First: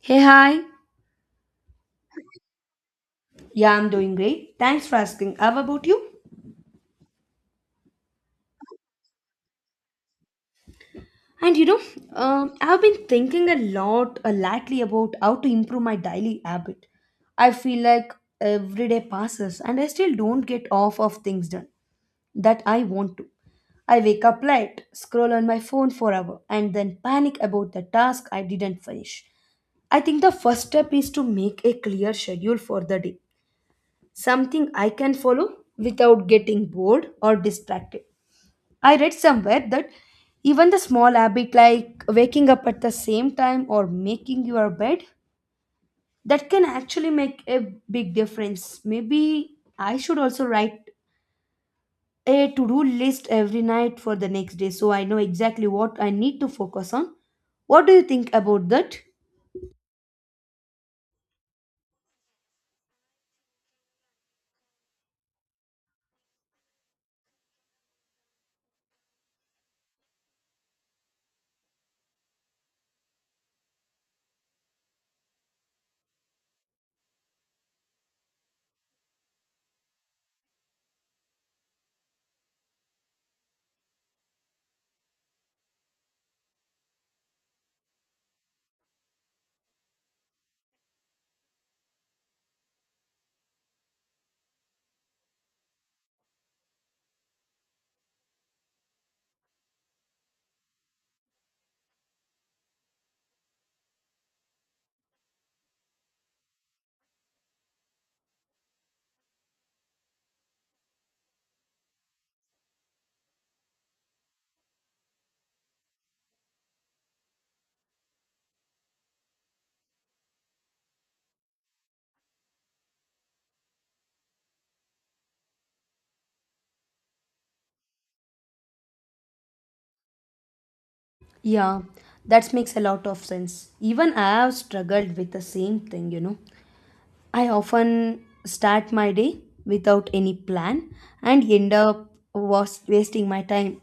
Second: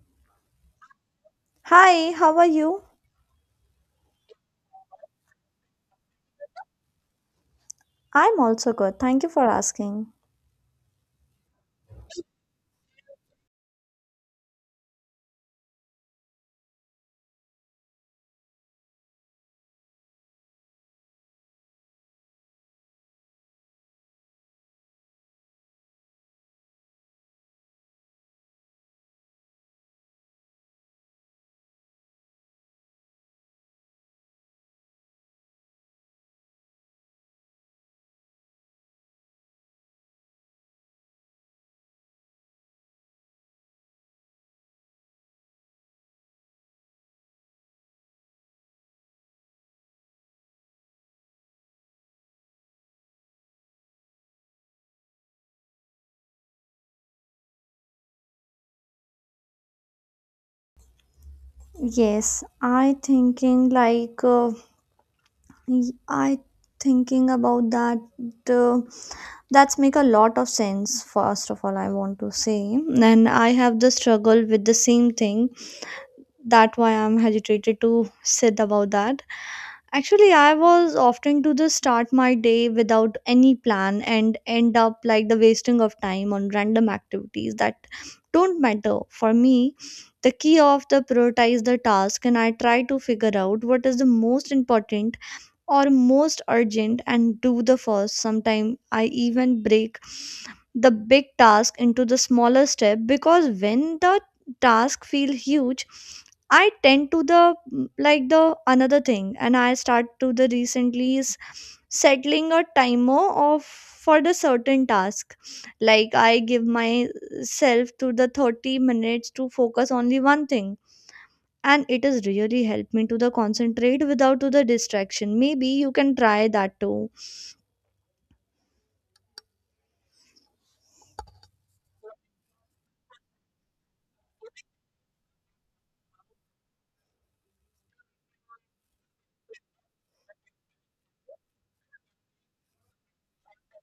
Hey, hi. Hi, how are you? Yeah, I'm doing great. Thanks for asking. How about you? I'm also good. Thank you for asking. And you know, I've been thinking a lot lately about how to improve my daily habit. I feel like every day passes and I still don't get off of things done that I want to. I wake up late, scroll on my phone for hour, and then panic about the task I didn't finish. I think the first step is to make a clear schedule for the day, something I can follow without getting bored or distracted. I read somewhere that even the small habit like waking up at the same time or making your bed that can actually make a big difference. Maybe I should also write a to-do list every night for the next day so I know exactly what I need to focus on. What do you think about that? Yes, I thinking like I thinking about that uh, that's make a lot of sense, first of all, I want to say, and I have the struggle with the same thing, that why I'm hesitated to said about that. Actually, I was often to just start my day without any plan and end up like the wasting of time on random activities that don't matter. For me, the key of the prioritize the task, and I try to figure out what is the most important or most urgent and do the first. Sometimes I even break the big task into the smaller step, because when the task feels huge I tend to the like the another thing and I start to the recently is settling a timer of for the certain task, like I give myself to the 30 minutes to focus only one thing, and it has really helped me to the concentrate without to the distraction. Maybe you can try that too. Yeah, that makes a lot of sense. Even I have struggled with the same thing. I often start my day without any plan and end up was wasting my time.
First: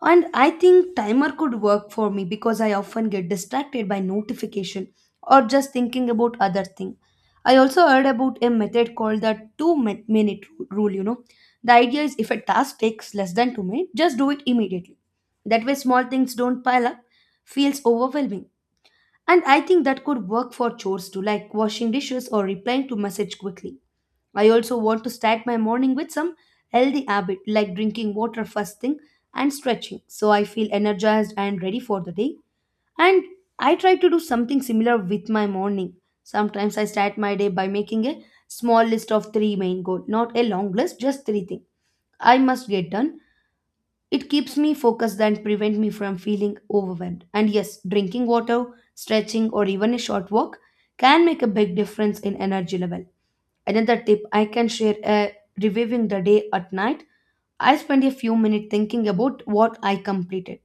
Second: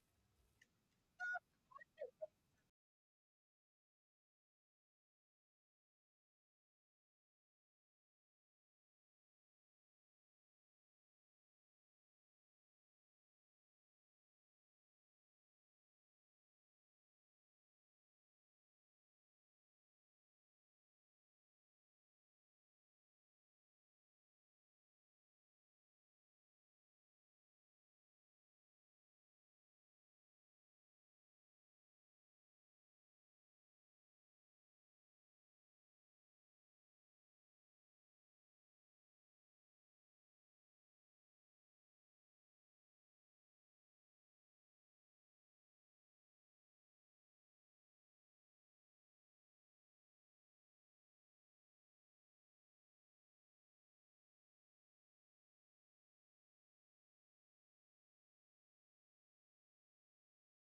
And I think timer could work for me because I often get distracted by notification or just thinking about other thing. I also heard about a method called the 2 minute rule. The idea is if a task takes less than 2 minutes, just do it immediately. That way small things don't pile up, feels overwhelming. And I think that could work for chores too, like washing dishes or replying to message quickly. I also want to start my morning with some healthy habit like drinking water first thing and stretching so I feel energized and ready for the day. And I try to do something similar with my morning. Sometimes I start my day by making a small list of three main goal, not a long list, just three things I must get done it keeps me focused and prevent me from feeling overwhelmed. And yes, drinking water, stretching or even a short walk can make a big difference in energy level. Another tip I can share: reviewing the day at night. I spend a few minutes thinking about what I completed,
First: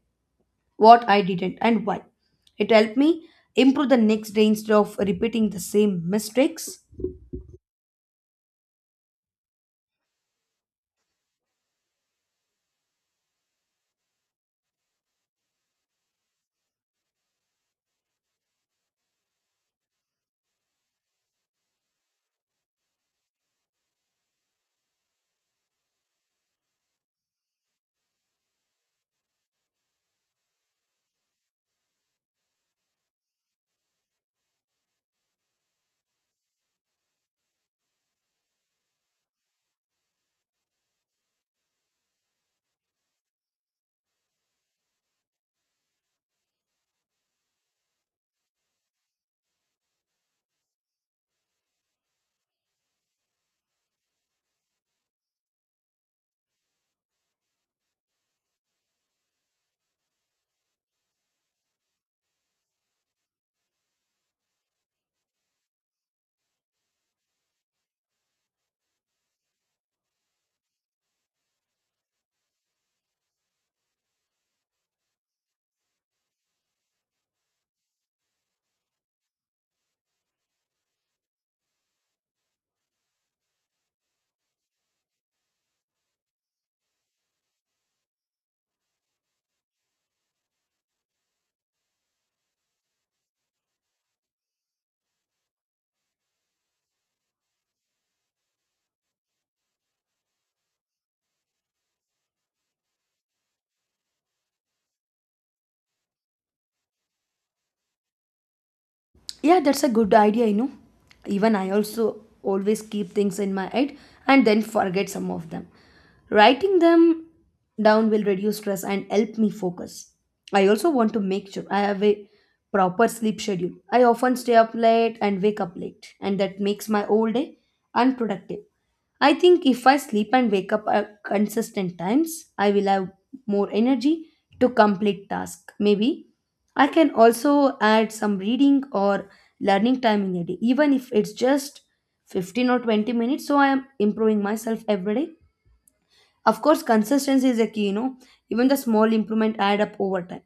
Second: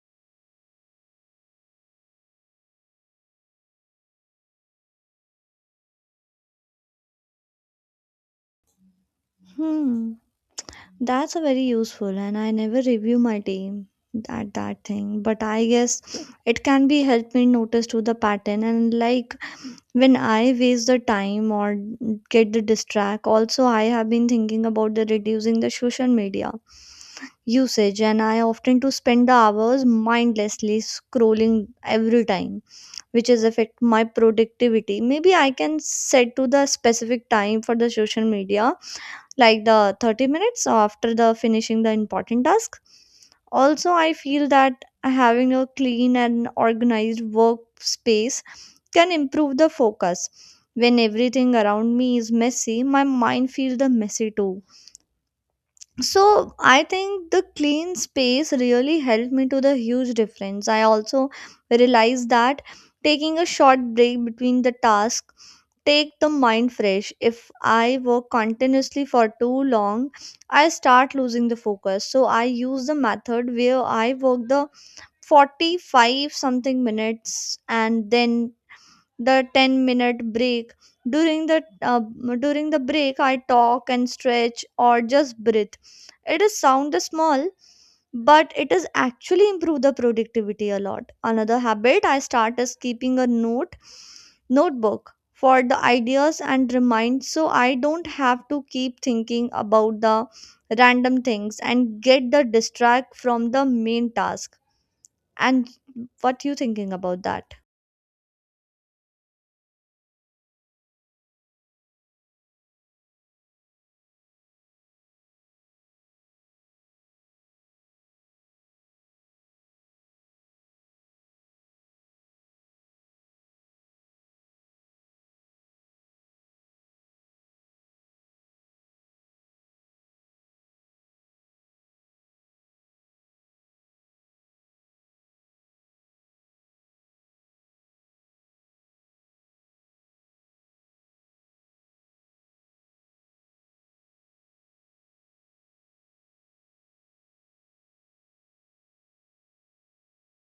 what I didn't and why. It helped me improve the next day instead of repeating the same mistakes. Hmm. That's a very useful, and I never review my team at that thing. But I guess it can be help me notice to the pattern and like when I waste the time or get the distract. Also, I have been thinking about the reducing the social media usage, and I often to spend the hours mindlessly scrolling every time, which is affect my productivity. Maybe I can set to the specific time for the social media, like the 30 minutes after the finishing the important task. Also I feel that having a clean and organized workspace can improve the focus. When everything around me is messy, my mind feels the messy too. So I think the clean space really helped me to the huge difference. I also realized that taking a short break between the task take the mind fresh. If I work continuously for too long, I start losing the focus, so I use the method where I work the 45 something minutes and then the 10-minute break. During the during the break I talk and stretch or just breathe. It is sound small, but it is actually improve the productivity a lot. Another habit I start is keeping a notebook for the ideas and remind, so I don't have to keep thinking about the random things and get the distract from the main task. And what you thinking about that? Yeah, that's a good idea. Even I also always keep things in my head and then forget some of them. Writing them down will reduce stress and help me focus. I also want to make sure I have a proper sleep schedule. I often stay up late and wake up late, and that makes my whole day unproductive. I think if I sleep and wake up at consistent times, I will have more energy to complete tasks. Maybe I can also add some reading or learning time in a day, even if it's just 15 or 20 minutes. So I am improving myself every day. Of course, consistency is a key, even the small improvement add up over time.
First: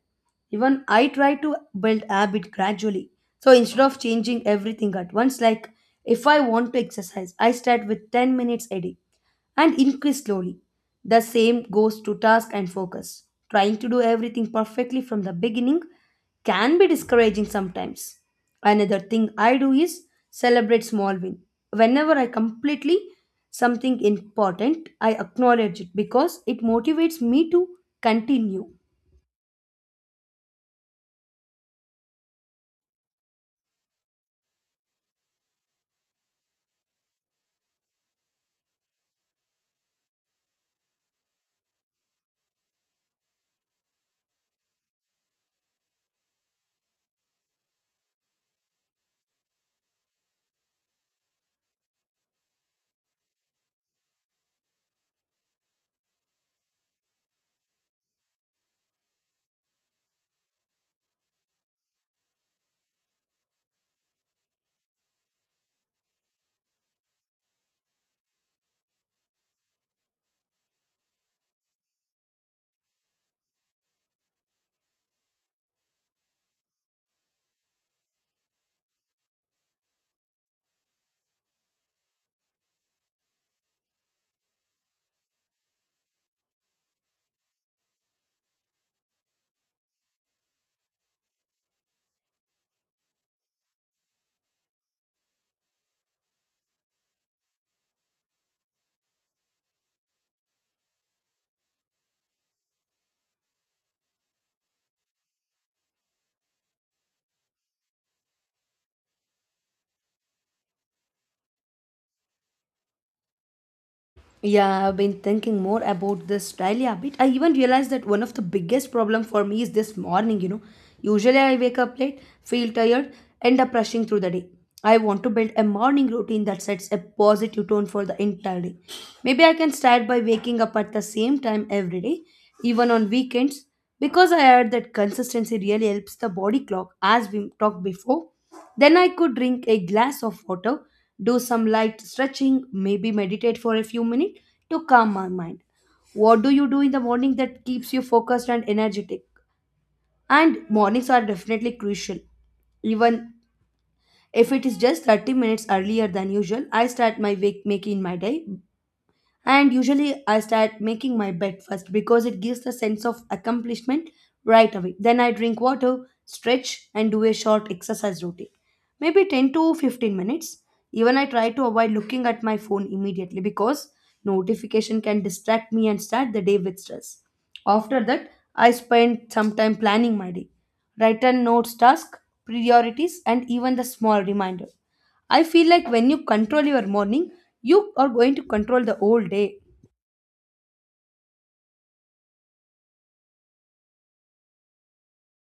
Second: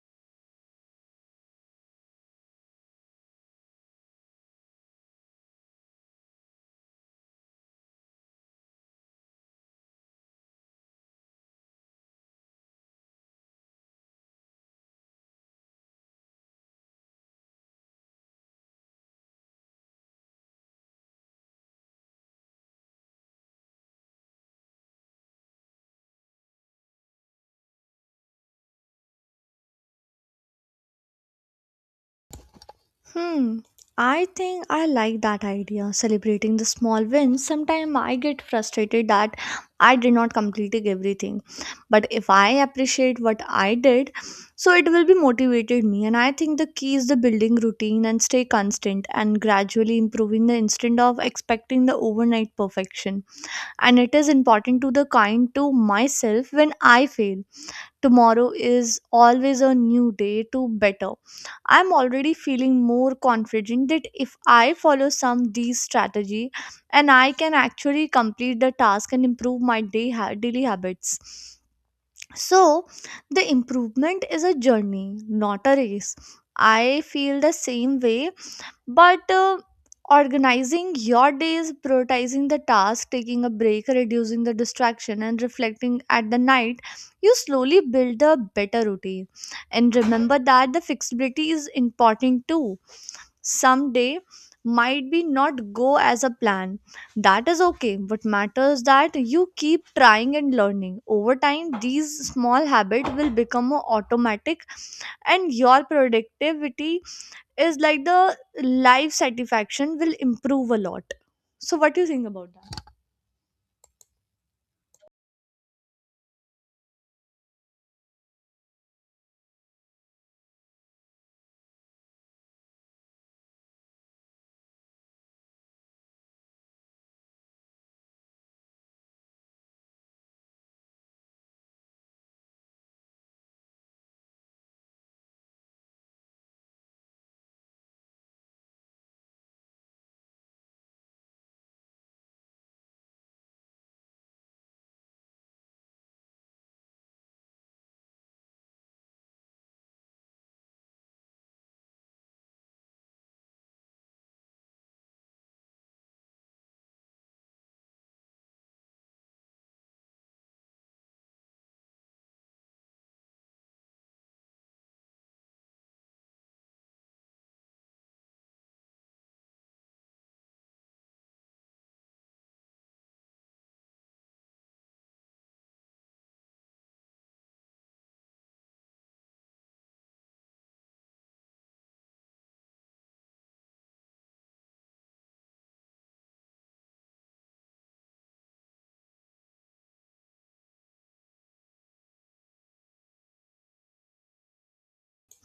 Even I try to build habit gradually. So instead of changing everything at once, like if I want to exercise, I start with 10 minutes a day and increase slowly. The same goes to task and focus. Trying to do everything perfectly from the beginning can be discouraging sometimes. Another thing I do is celebrate small win. Whenever I completely something important, I acknowledge it because it motivates me to continue. Hmm. I think I like that idea, celebrating the small wins. Sometimes I get frustrated that I did not complete everything. But if I appreciate what I did, so it will be motivated me. And I think the key is the building routine and stay constant and gradually improving the instant of expecting the overnight perfection. And it is important to the kind to myself when I fail. Tomorrow is always a new day to better. I'm already feeling more confident that if I follow some D strategy, and I can actually complete the task and improve my daily habits. So the improvement is a journey, not a race. I feel the same way, but organizing your days, prioritizing the task, taking a break, reducing the distraction, and reflecting at the night, you slowly build a better routine. And remember that the flexibility is important too. Someday might be not go as a plan. That is okay. What matters that you keep trying and learning. Over time, these small habits will become a automatic and your productivity is like the life satisfaction will improve a lot. So what do you think about that? Yeah, I've been thinking more about this daily habit. I even realized that one of the biggest problem for me is this morning. Usually I wake up late, feel tired, end up rushing through the day. I want to build a morning routine that sets a positive tone for the entire day. Maybe I can start by waking up at the same time every day, even on weekends, because I heard that consistency really helps the body clock as we talked before. Then I could drink a glass of water, do some light stretching, maybe meditate for a few minutes to calm my mind. What do you do in the morning that keeps you focused and energetic? And mornings are definitely crucial. Even if it is just 30 minutes earlier than usual, I start my wake making my day and usually I start making my bed first because it gives the sense of accomplishment right away. Then I drink water, stretch, and do a short exercise routine. Maybe 10 to 15 minutes. Even I try to avoid looking at my phone immediately because notification can distract me and start the day with stress. After that, I spend some time planning my day. Write down notes, task, priorities, and even the small reminder. I feel like when you control your morning, you are going to control the whole day.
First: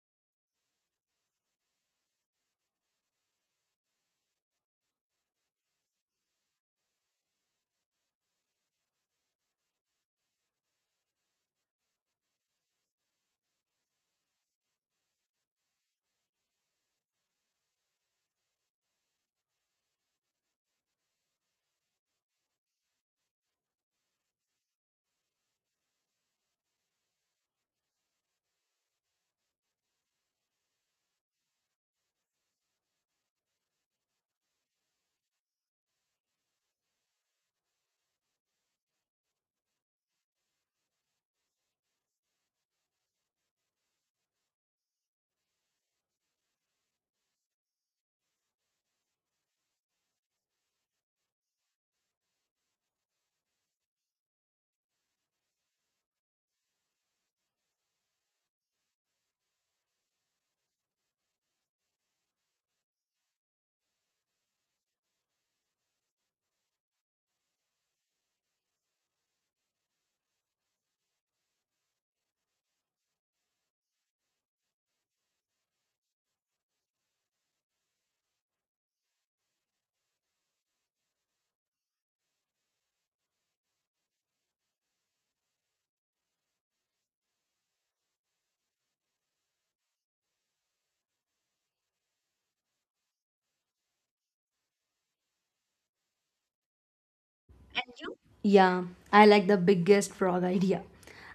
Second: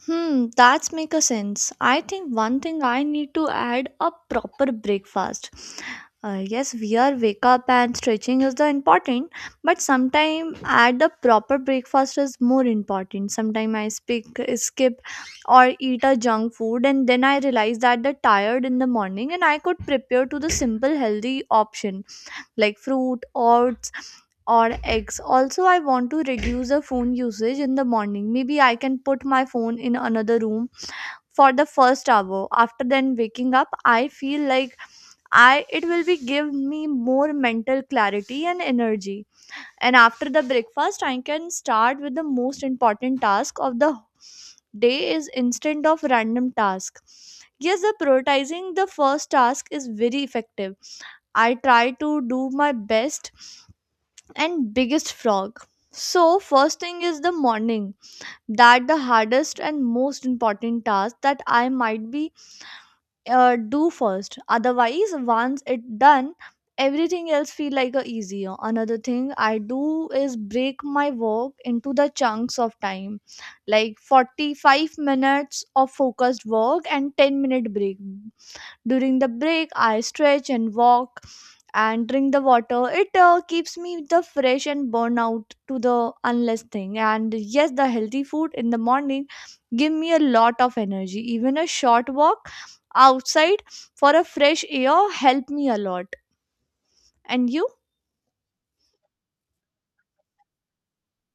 Hmm, that's make a sense. I think one thing I need to add a proper breakfast. Yes, we are wake up and stretching is the important, but sometime add a proper breakfast is more important. Sometime I speak skip or eat a junk food, and then I realize that the tired in the morning, and I could prepare to the simple healthy option like fruit, oats, or eggs. Also, I want to reduce the phone usage in the morning. Maybe I can put my phone in another room for the first hour. After then waking up, I feel like I it will be give me more mental clarity and energy. And after the breakfast, I can start with the most important task of the day is instead of random task. Yes, the prioritizing the first task is very effective. I try to do my best and biggest frog. So, first thing is the morning. That the hardest and most important task that I might be do first. Otherwise, once it done, everything else feel like a easier. Another thing I do is break my work into the chunks of time, like 45 minutes of focused work and 10-minute break. During the break, I stretch and walk and drink the water. It keeps me the fresh and burn out to the unless thing. And yes, the healthy food in the morning give me a lot of energy. Even a short walk outside for a fresh air help me a lot. And you? Yeah, I like the biggest frog idea.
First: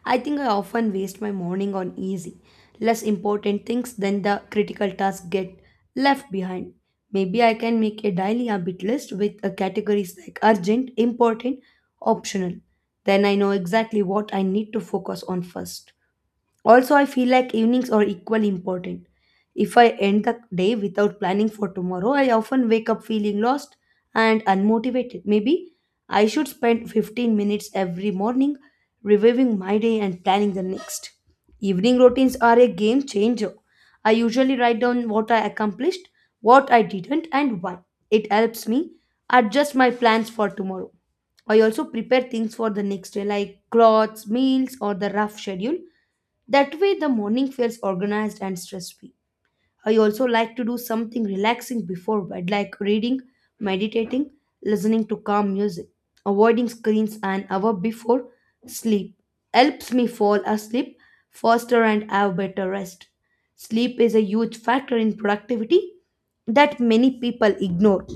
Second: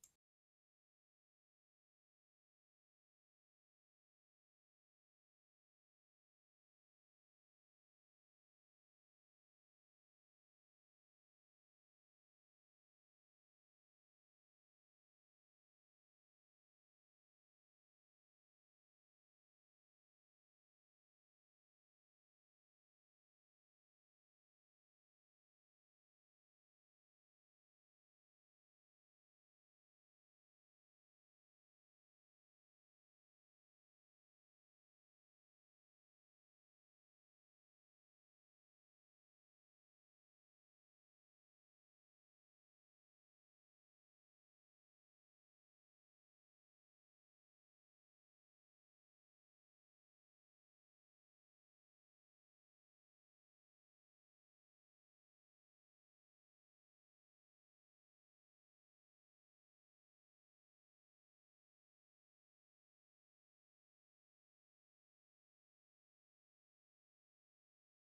I think I often waste my morning on easy, less important things than the critical tasks get left behind. Maybe I can make a daily habit list with categories like urgent, important, optional. Then I know exactly what I need to focus on first. Also, I feel like evenings are equally important. If I end the day without planning for tomorrow, I often wake up feeling lost and unmotivated. Maybe I should spend 15 minutes every morning reviewing my day and planning the next. Evening routines are a game changer. I usually write down what I accomplished, what I didn't, and why. It helps me adjust my plans for tomorrow. I also prepare things for the next day, like clothes, meals, or the rough schedule that way, the morning feels organized and stress free. I also like to do something relaxing before bed, like reading, meditating, listening to calm music. Avoiding screens an hour before sleep helps me fall asleep faster and have better rest. Sleep is a huge factor in productivity that many people ignore.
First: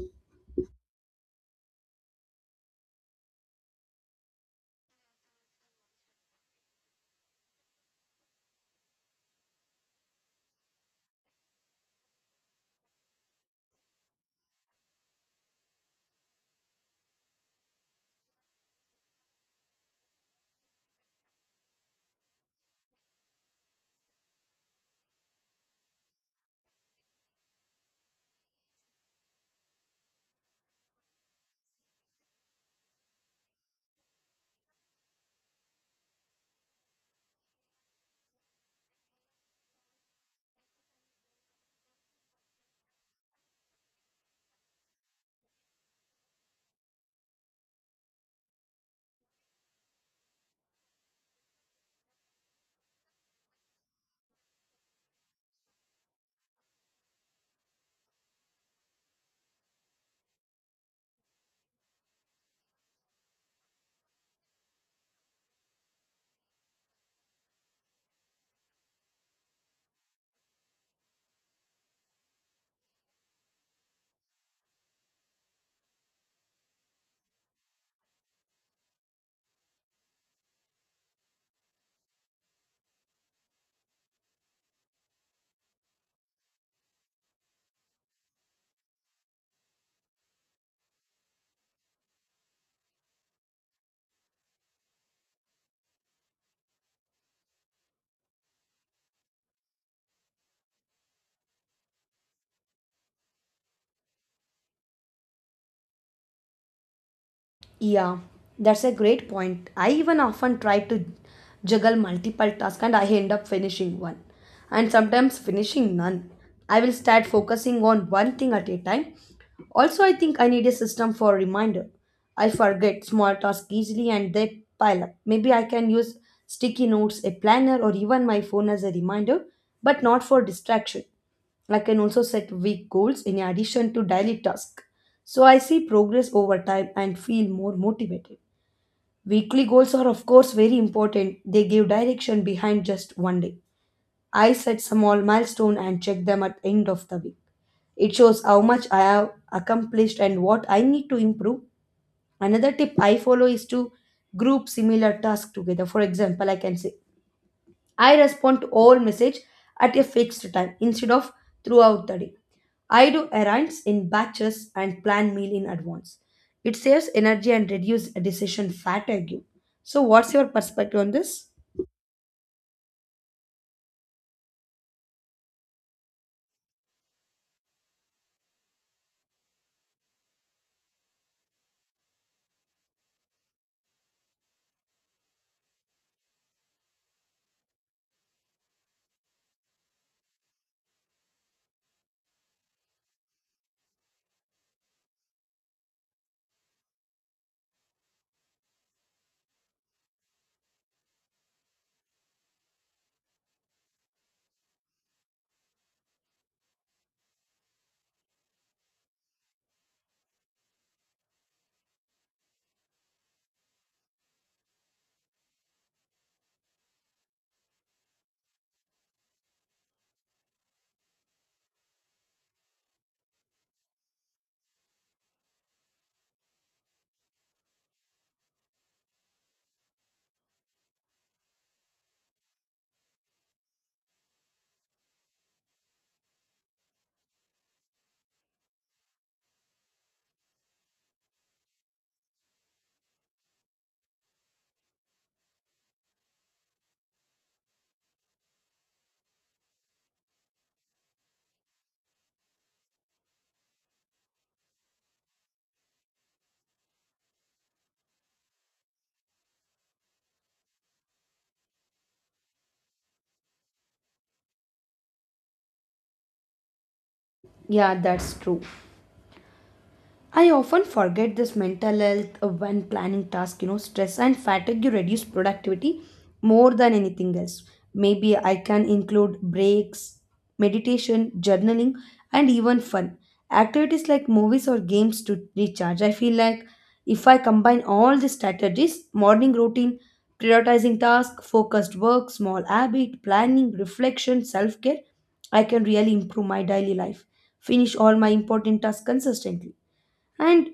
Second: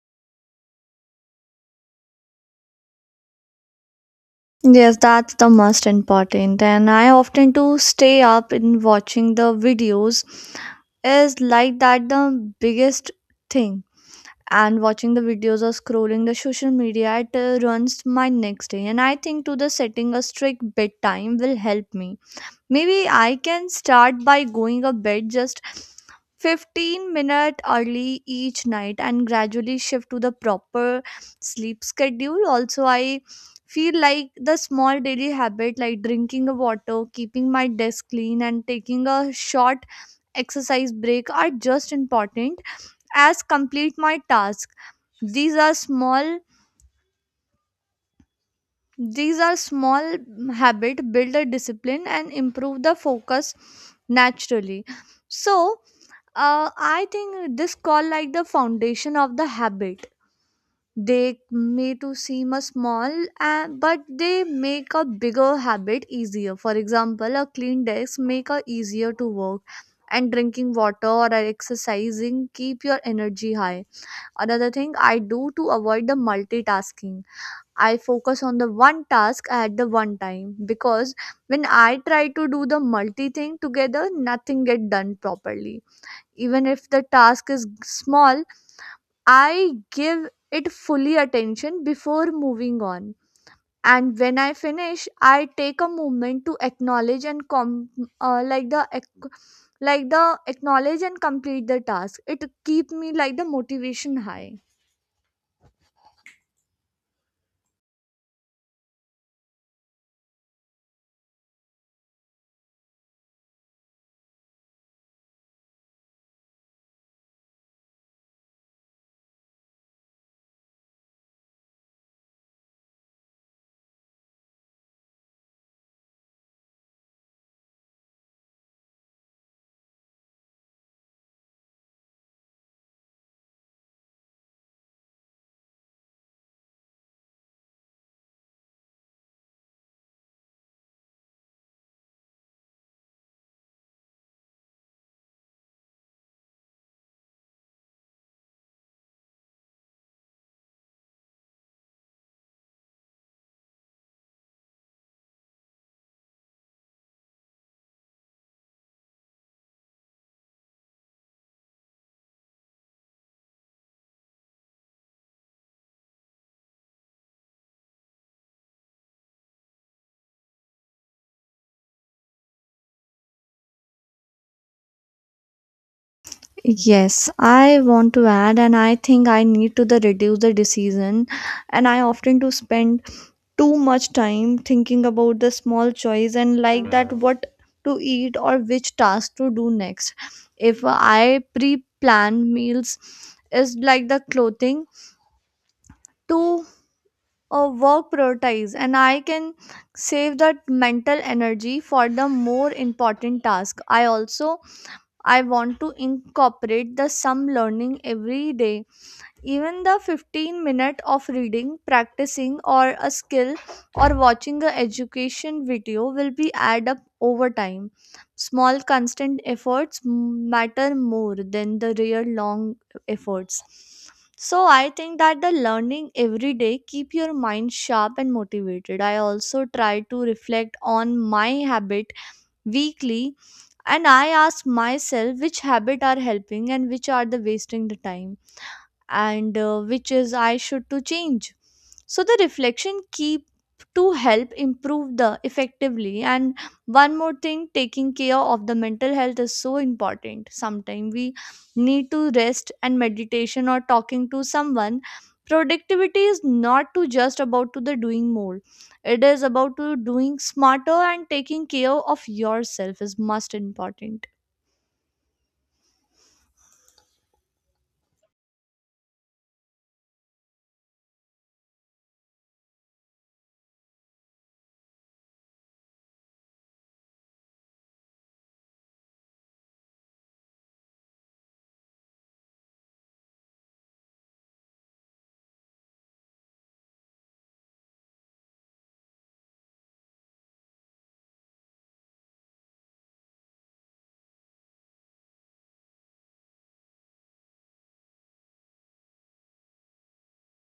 Yes, that's the most important. And I often to stay up in watching the videos is like that the biggest thing, and watching the videos or scrolling the social media it runs my next day. And I think to the setting a strict bedtime will help me. Maybe I can start by going a bed just 15-minute early each night and gradually shift to the proper sleep schedule. Also I feel like the small daily habit like drinking a water, keeping my desk clean, and taking a short exercise break are just important as complete my task. these are small these are small habit build a discipline and improve the focus naturally. So uh, I think this call like the foundation of the habit. They may to seem a small, but they make a bigger habit easier. For example, a clean desk make a easier to work, and drinking water or exercising keep your energy high. Another thing I do to avoid the multitasking, I focus on the one task at the one time, because when I try to do the multi thing together, nothing get done properly. Even if the task is small, I give it fully attention before moving on. And when I finish, I take a moment to acknowledge and uh, like the ac- like the acknowledge and complete the task. It keep me like the motivation high. Yeah, that's a great point. I even often try to juggle multiple tasks and I end up finishing one and sometimes finishing none. I will start focusing on one thing at a time also, I think I need a system for reminder. I forget small tasks easily and they pile up. Maybe I can use sticky notes, a planner, or even my phone as a reminder, but not for distraction. I can also set week goals in addition to daily tasks. So I see progress over time and feel more motivated. Weekly goals are, of course, very important. They give direction behind just one day. I set small milestone and check them at end of the week. It shows how much I have accomplished and what I need to improve. Another tip I follow is to group similar tasks together. For example, I can say I respond to all message at a fixed time instead of throughout the day. I do errands in batches and plan meal in advance. It saves energy and reduces decision fatigue. So what's your perspective on this? Yes, I want to add, and I think I need to the reduce the decision, and I often to spend too much time thinking about the small choice and like that what to eat or which task to do next. If I pre-plan meals is like the clothing to work prioritize, and I can save that mental energy for the more important task. I want to incorporate the some learning every day, even the 15 minutes of reading, practicing or a skill or watching a education video will be add up over time. Small constant efforts matter more than the real long efforts. So I think that the learning every day keep your mind sharp and motivated. I also try to reflect on my habit weekly, and I ask myself which habit are helping and which are the wasting the time, and which is I should to change. So the reflection keep to help improve the effectively, and one more thing, taking care of the mental health is so important. Sometimes we need to rest and meditation or talking to someone. Productivity is not to just about to the doing more. It is about to doing smarter, and taking care of yourself is most important. Yeah, that's true. I often forget this mental health when planning tasks, stress and fatigue reduce productivity more than anything else. Maybe I can include breaks, meditation, journaling, and even fun. Activities like movies or games to recharge. I feel like if I combine all these strategies, morning routine, prioritizing tasks, focused work, small habit, planning, reflection, self care, I can really improve my daily life. Finish all my important tasks consistently. And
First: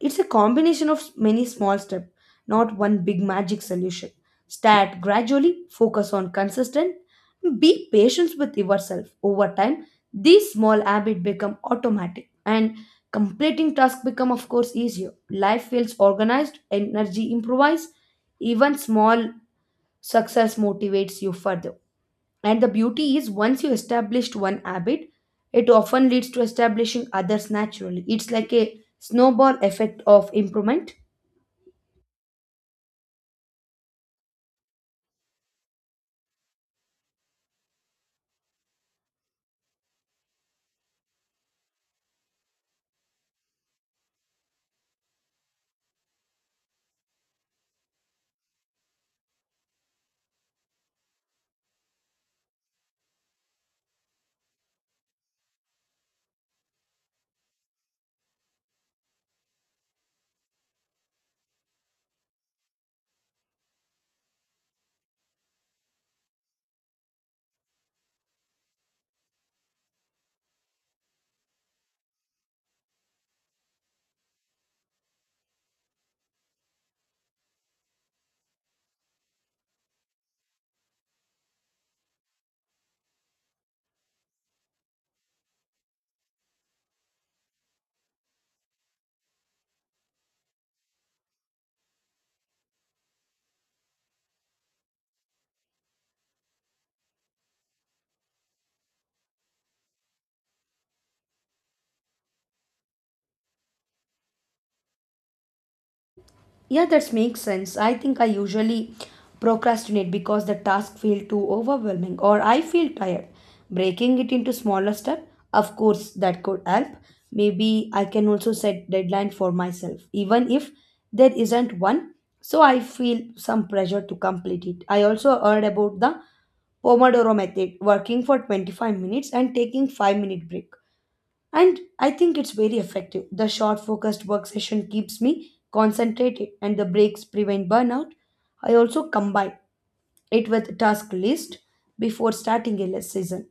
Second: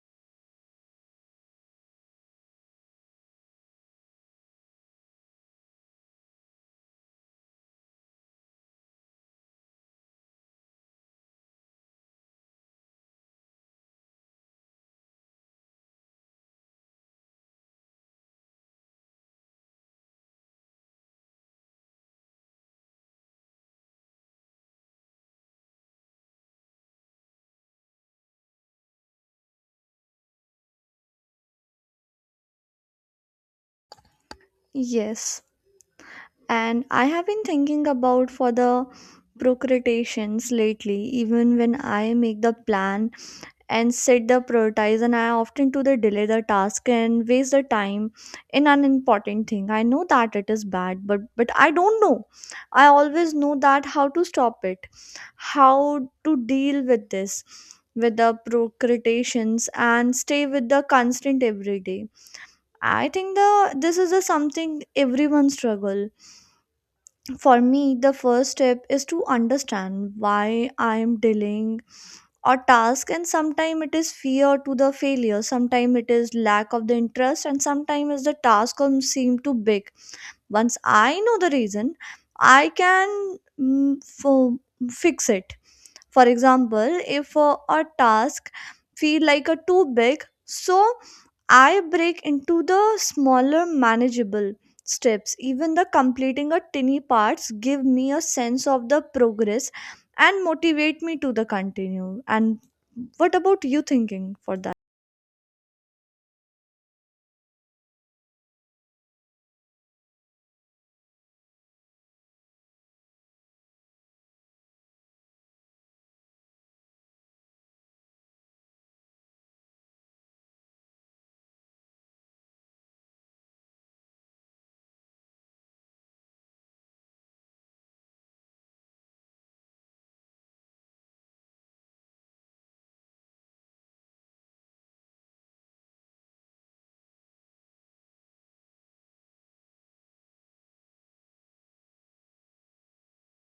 it's a combination of many small steps, not one big magic solution. Start gradually, focus on consistent, be patient with yourself. Over time, these small habits become automatic and completing tasks become of course easier. Life feels organized, energy improves, even small success motivates you further. And the beauty is once you established one habit, it often leads to establishing others naturally. It's like a snowball effect of improvement. Yes, and I have been thinking about for the procrastinations lately, even when I make the plan and set the prioritize, and I often to the delay the task and waste the time in an important thing. I know that it is bad, but I don't know. I always know that how to stop it, how to deal with this, with the procrastinations, and stay with the constant every day. I think the this is a something everyone struggle. For me, the first step is to understand why I am dealing or task, and sometimes it is fear to the failure, sometimes it is lack of the interest, and sometimes the task seem too big. Once I know the reason, I can fix it. For example, if a task feel like a too big, so I break into the smaller manageable steps. Even the completing a tiny parts give me a sense of the progress and motivate me to the continue. And what about you thinking for that? Yeah, that makes sense. I think I usually procrastinate because the task feels too overwhelming or I feel tired. Breaking it into smaller steps, of course, that could help. Maybe I can also set deadline for myself, even if there isn't one. So I feel some pressure to complete it. I also heard about the Pomodoro method, working for 25 minutes and taking 5-minute break. And I think it's very effective. The short focused work session keeps me concentrated and the breaks prevent burnout. I also combine it with task list before starting a less season.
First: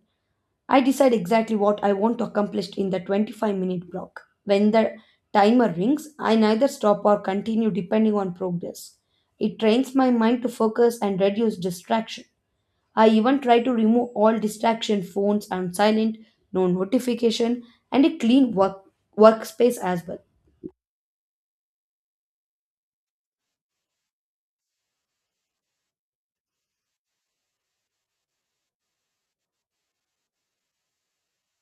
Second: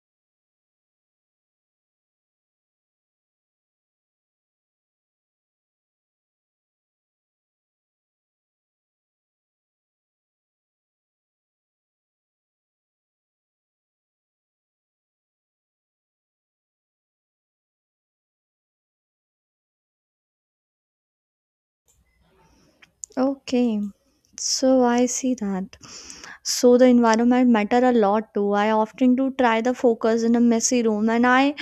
I decide exactly what I want to accomplish in the 25-minute block. When the timer rings, I neither stop or continue depending on progress. It trains my mind to focus and reduce distraction. I even try to remove all distraction phones on silent, no notification, and a clean workspace as well. Okay, so I see that, so the environment matter a lot too. I often do try the focus in a messy room, and I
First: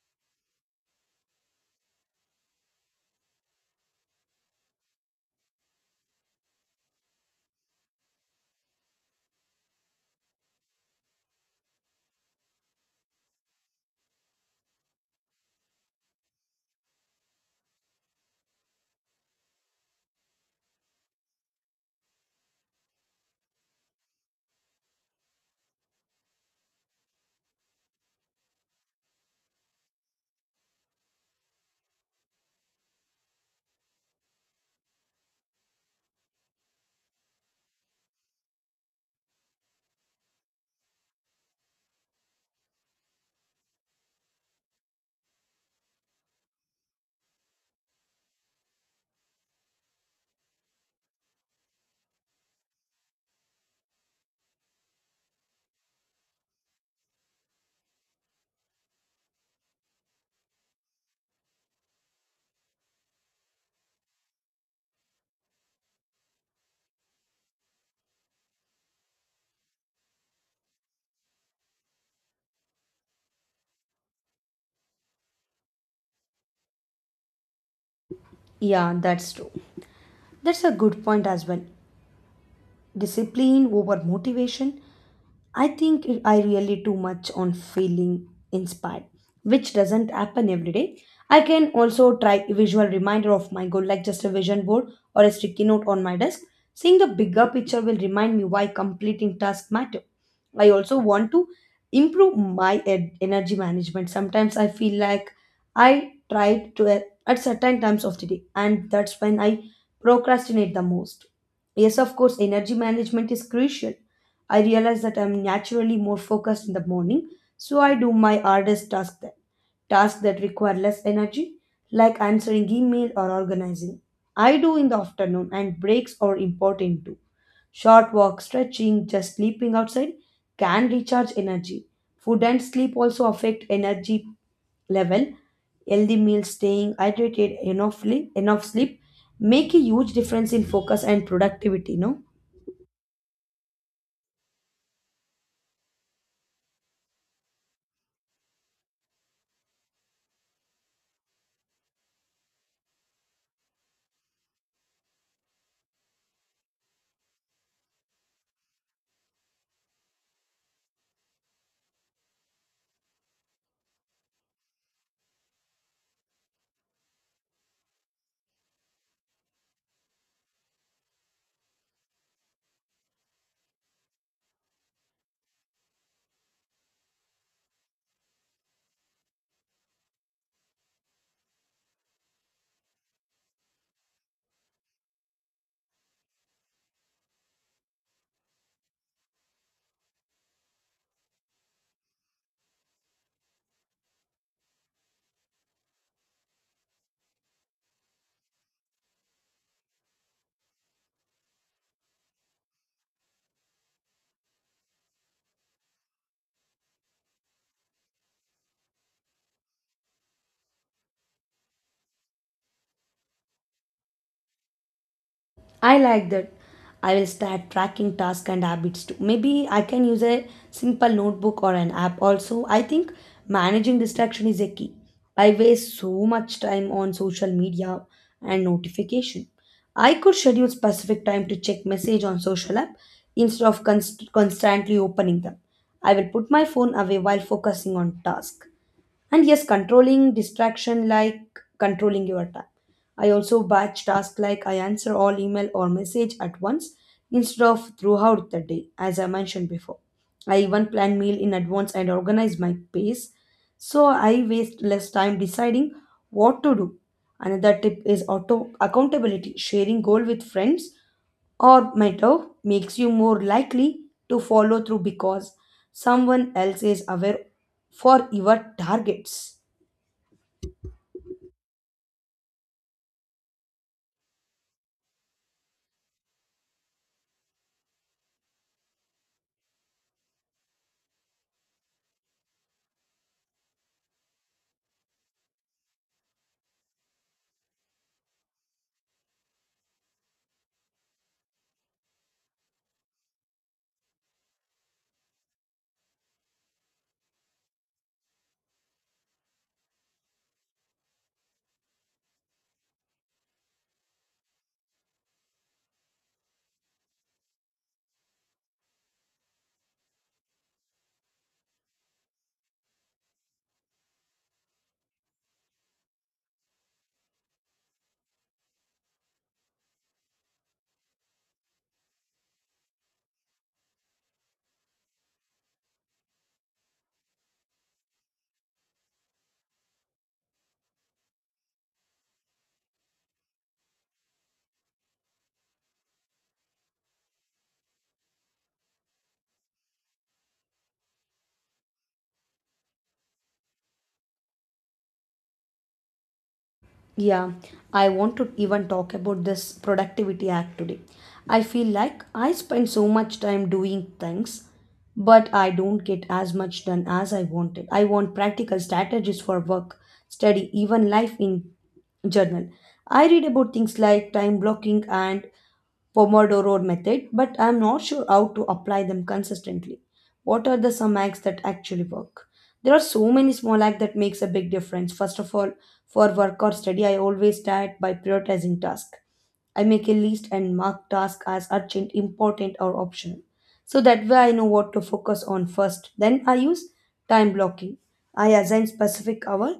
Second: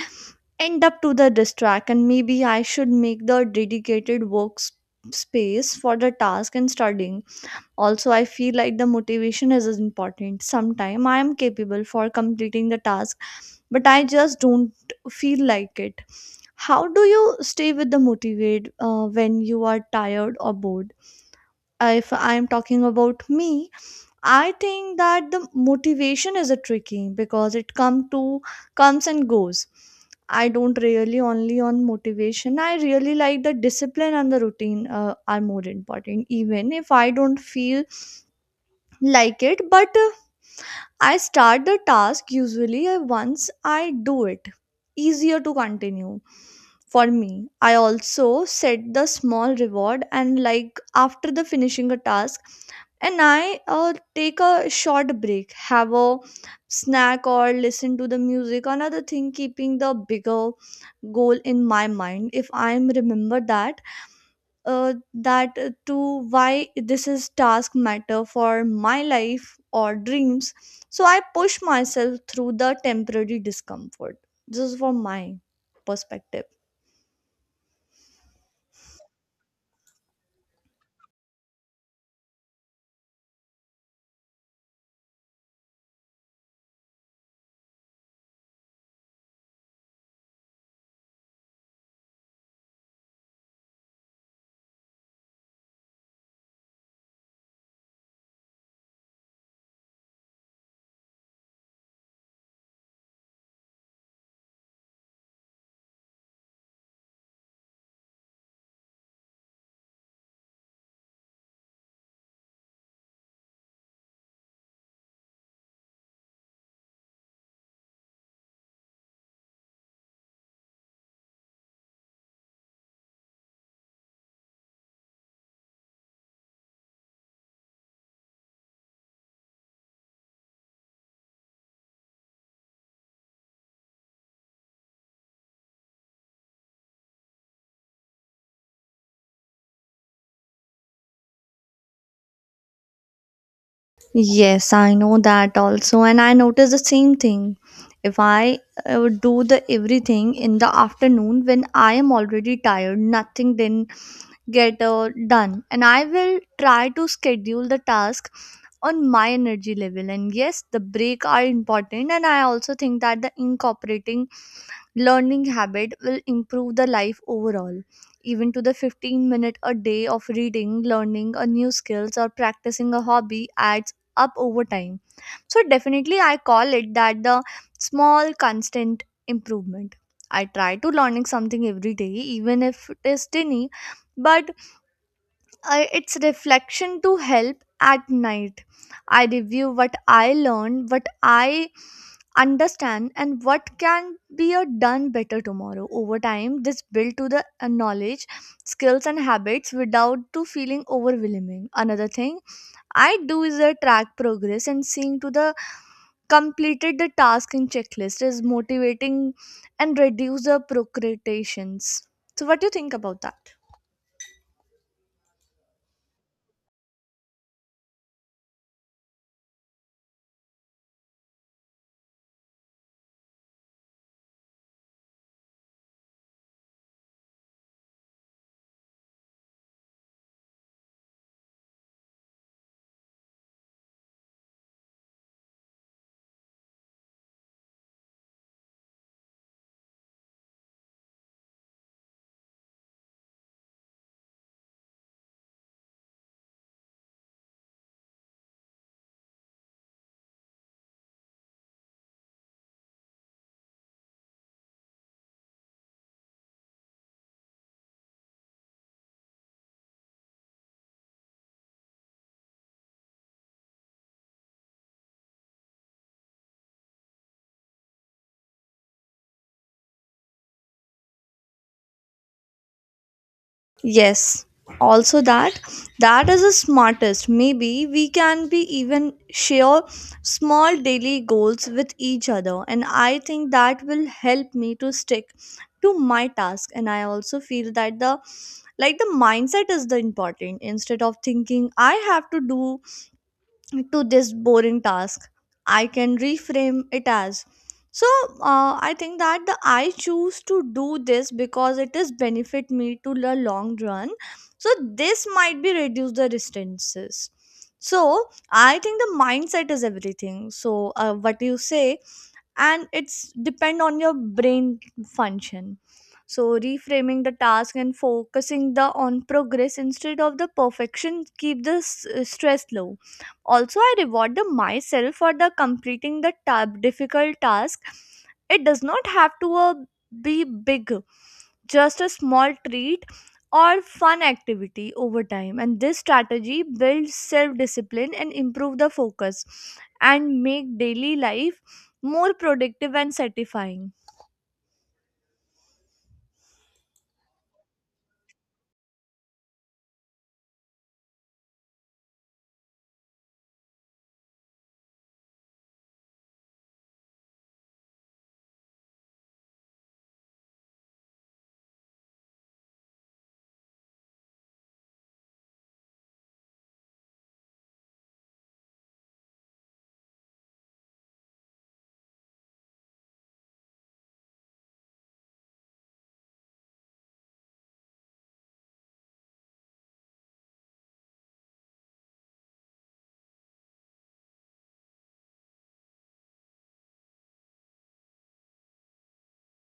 end up to the distract, and maybe I should make the dedicated work space for the task and studying. Also, I feel like the motivation is as important. Sometime I am capable for completing the task, but I just don't feel like it. How do you stay with the motivate when you are tired or bored? If I am talking about me, I think that the motivation is a tricky because it comes and goes. I don't really only on motivation. I really like the discipline and the routine are more important, even if I don't feel like it. But I start the task usually once I do it. Easier to continue for me. I also set the small reward, and like after the finishing a task, and I take a short break, have a snack, or listen to the music. Another thing, keeping the bigger goal in my mind. If I'm remember that that to why this is task matter for my life or dreams, so I push myself through the temporary discomfort. This is from my perspective. Yeah, that's true. That's a good point as well. Discipline over motivation. I really too much on feeling inspired, which doesn't happen every day. I can also try a visual reminder of my goal, like just a vision board or a sticky note on my desk. Seeing the bigger picture will remind me why completing tasks matter. I also want to improve my energy management. Sometimes I feel like I try to at certain times of the day, and that's when I procrastinate the most. Yes, of course, energy management is crucial. I realize that I'm naturally more focused in the morning, so I do my hardest tasks then. Tasks that require less energy, like answering email or organizing, I do in the afternoon. And breaks are important too. Short walk, stretching, just sleeping outside can recharge energy. Food and sleep also affect energy level. Healthy meals, staying hydrated, enough sleep make a huge difference in focus and productivity. No. Yes, I know that also, and I notice the same thing. If I do the everything in the afternoon when I am already tired, nothing then get done, and I will try to schedule the task on my energy level. And yes, the break are important, and I also think that the incorporating learning habit will improve the life overall. Even to the 15 minute a day of reading, learning a new skills, or practicing a hobby adds up over time. So definitely I call it that the small constant improvement. I try to learning something every day, even if it is tiny. But it's reflection to help at night. I review what I learned, what I understand, and what can be a done better tomorrow. Over time this build to the knowledge, skills, and habits without to feeling overwhelming. Another thing I do is a track progress, and seeing to the completed the task in checklist is motivating and reduce the procrastinations. So what do you think about that? I like that. I will start tracking tasks and habits too. Maybe I can use a simple notebook or an app. Also, I think managing distraction is a key. I waste so much time on social media and notification. I could schedule specific time to check message on social app instead of constantly opening them. I will put my phone away while focusing on task. And yes, controlling distraction like controlling your time. I also batch tasks, like I answer all email or message at once instead of throughout the day, as I mentioned before. I even plan meal in advance and organize my pace so I waste less time deciding what to do. Another tip is auto accountability. Sharing goal with friends or mentor makes you more likely to follow through because someone else is aware for your targets. Yes, also that is the smartest. Maybe we can be even share small daily goals with each other, and I think that will help me to stick to my task. And I also feel that the, like, the mindset is the important. Instead of thinking I have to do to this boring task, I can reframe it as, so I think that the I choose to do this because it is benefit me to the long run. So this might be reduce the distances. So I think the mindset is everything. So what you say, and it's depend on your brain function. So reframing the task and focusing the on progress instead of the perfection keep the stress low. Also I reward the myself for the completing the tab difficult task. It does not have to be big, just a small treat or fun activity over time. And this strategy builds self discipline and improve the focus and make daily life more productive and satisfying. Yeah, I want to even talk about this productivity act today. I feel like I spend so much time doing things, but I don't get as much done as I wanted. I want practical strategies for work, study, even life in journal. I read about things like time blocking and Pomodoro method, but I'm not sure how to apply them consistently. What are the some hacks that actually work? There are so many small hacks that makes a big difference. First of all, for work or study, I always start by prioritizing tasks. I make a list and mark tasks as urgent, important, or optional. So that way I know what to focus on first. Then I use time blocking. I assign specific hour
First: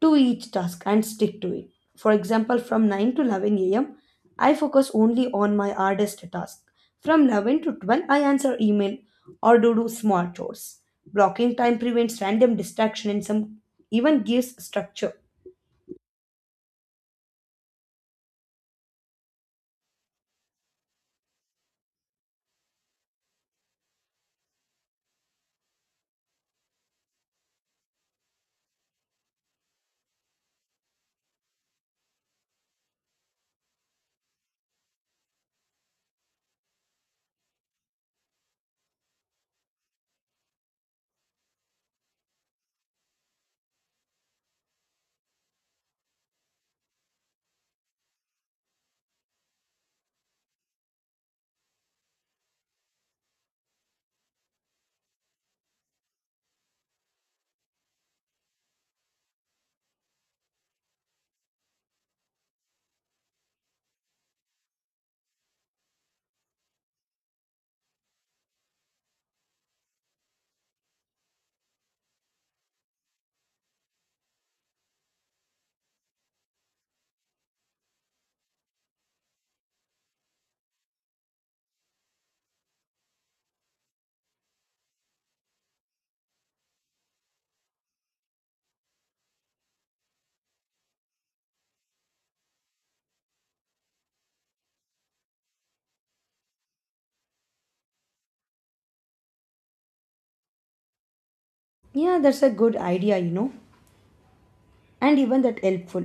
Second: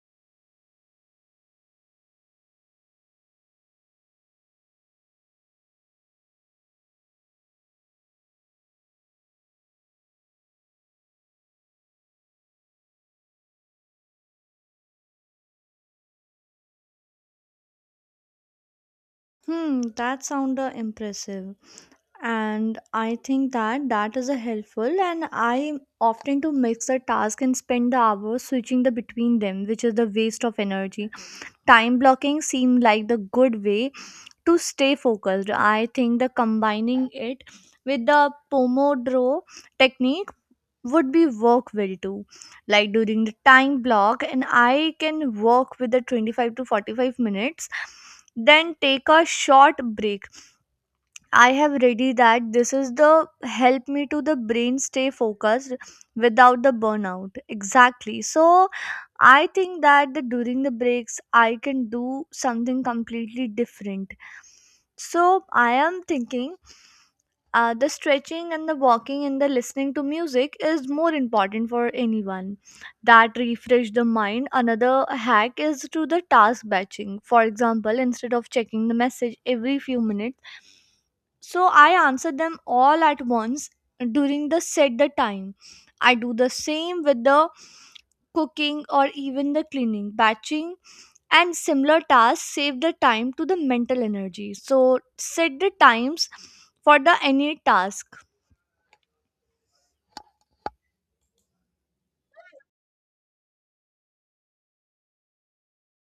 to each task and stick to it. For example, from 9 to 11 a.m., I focus only on my hardest task. From 11 to 12, I answer email or do small chores. Blocking time prevents random distraction and some even gives structure. That sound impressive, and I think that is a helpful. And I often to mix the task and spend the hours switching the between them, which is the waste of energy. Time blocking seemed like the good way to stay focused. I think the combining it with the Pomodoro technique would be work well too. Like during the time block, and I can work with the 25 to 45 minutes, then take a short break. I have ready that this is the help me to the brain stay focused without the burnout. Exactly. So I think that the, during the breaks I can do something completely different. So I am thinking the stretching and the walking and the listening to music is more important for anyone that refresh the mind. Another hack is to the task batching. For example, instead of checking the message every few minutes, so I answer them all at once during the set the time. I do the same with the cooking or even the cleaning, batching and similar tasks save the time to the mental energy. So set the times for the any task. Yeah, that's a good idea, you know, and even that helpful.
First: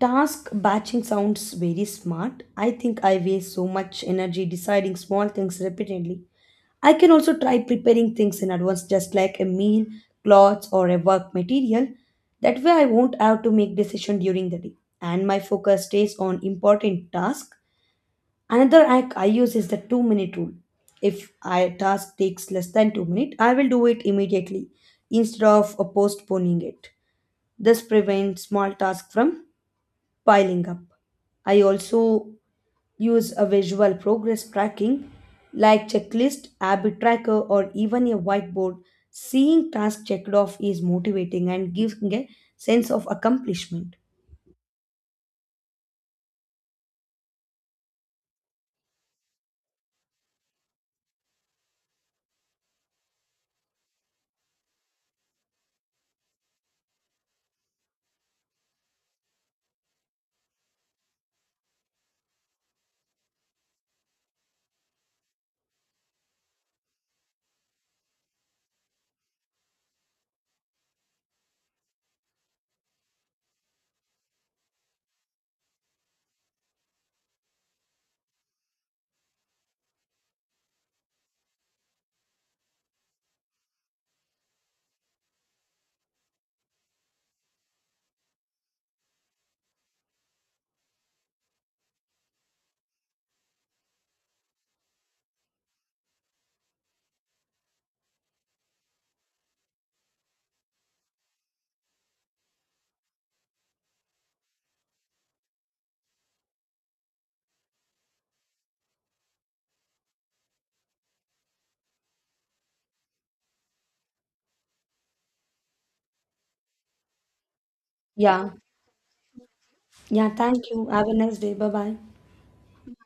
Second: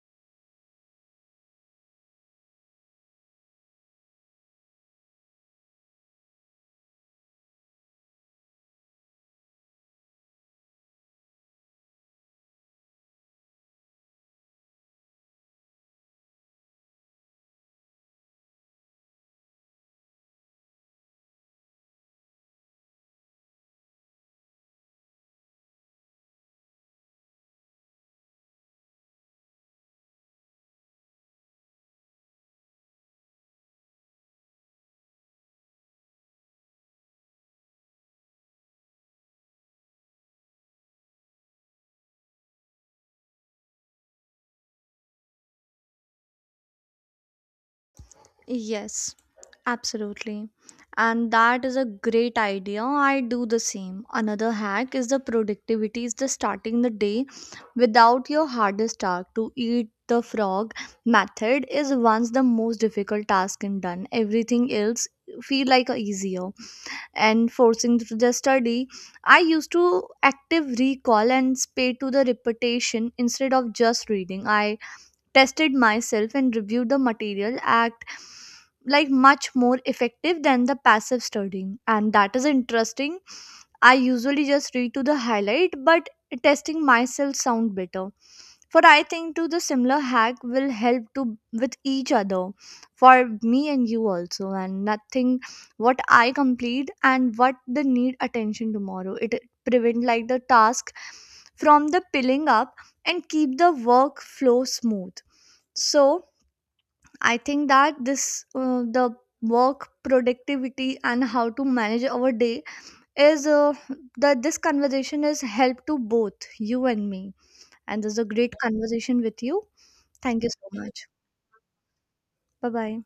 Task batching sounds very smart. I think I waste so much energy deciding small things repeatedly. I can also try preparing things in advance, just like a meal, clothes, or a work material. That way, I won't have to make decision during the day, and my focus stays on important tasks. Another hack I use is the 2 minute rule. If a task takes less than 2 minutes, I will do it immediately instead of postponing it. This prevents small tasks from piling up. I also use a visual progress tracking like checklist, habit tracker, or even a whiteboard. Seeing tasks checked off is motivating and gives me a sense of accomplishment. Yes, absolutely. And that is a great idea. I do the same. Another hack is the productivity is the starting the day without your hardest task. To eat the frog method is once the most difficult task and done. Everything else feel like a easier and forcing to the study. I used to active recall and pay to the repetition instead of just reading. I tested myself and reviewed the material act like much more effective than the passive studying. And that is interesting. I usually just read to the highlight, but testing myself sound better for. I think too the similar hack will help to with each other for me and you also. And nothing what I complete and what the need attention tomorrow, it prevent like the task from the piling up and keep the workflow smooth. So I think that this the work productivity and how to manage our day is that this conversation is help to both you and me, and this is a Yeah. great conversation with you. Yeah. Thank you Thank so you. much. Have a nice day. Bye bye. Bye bye.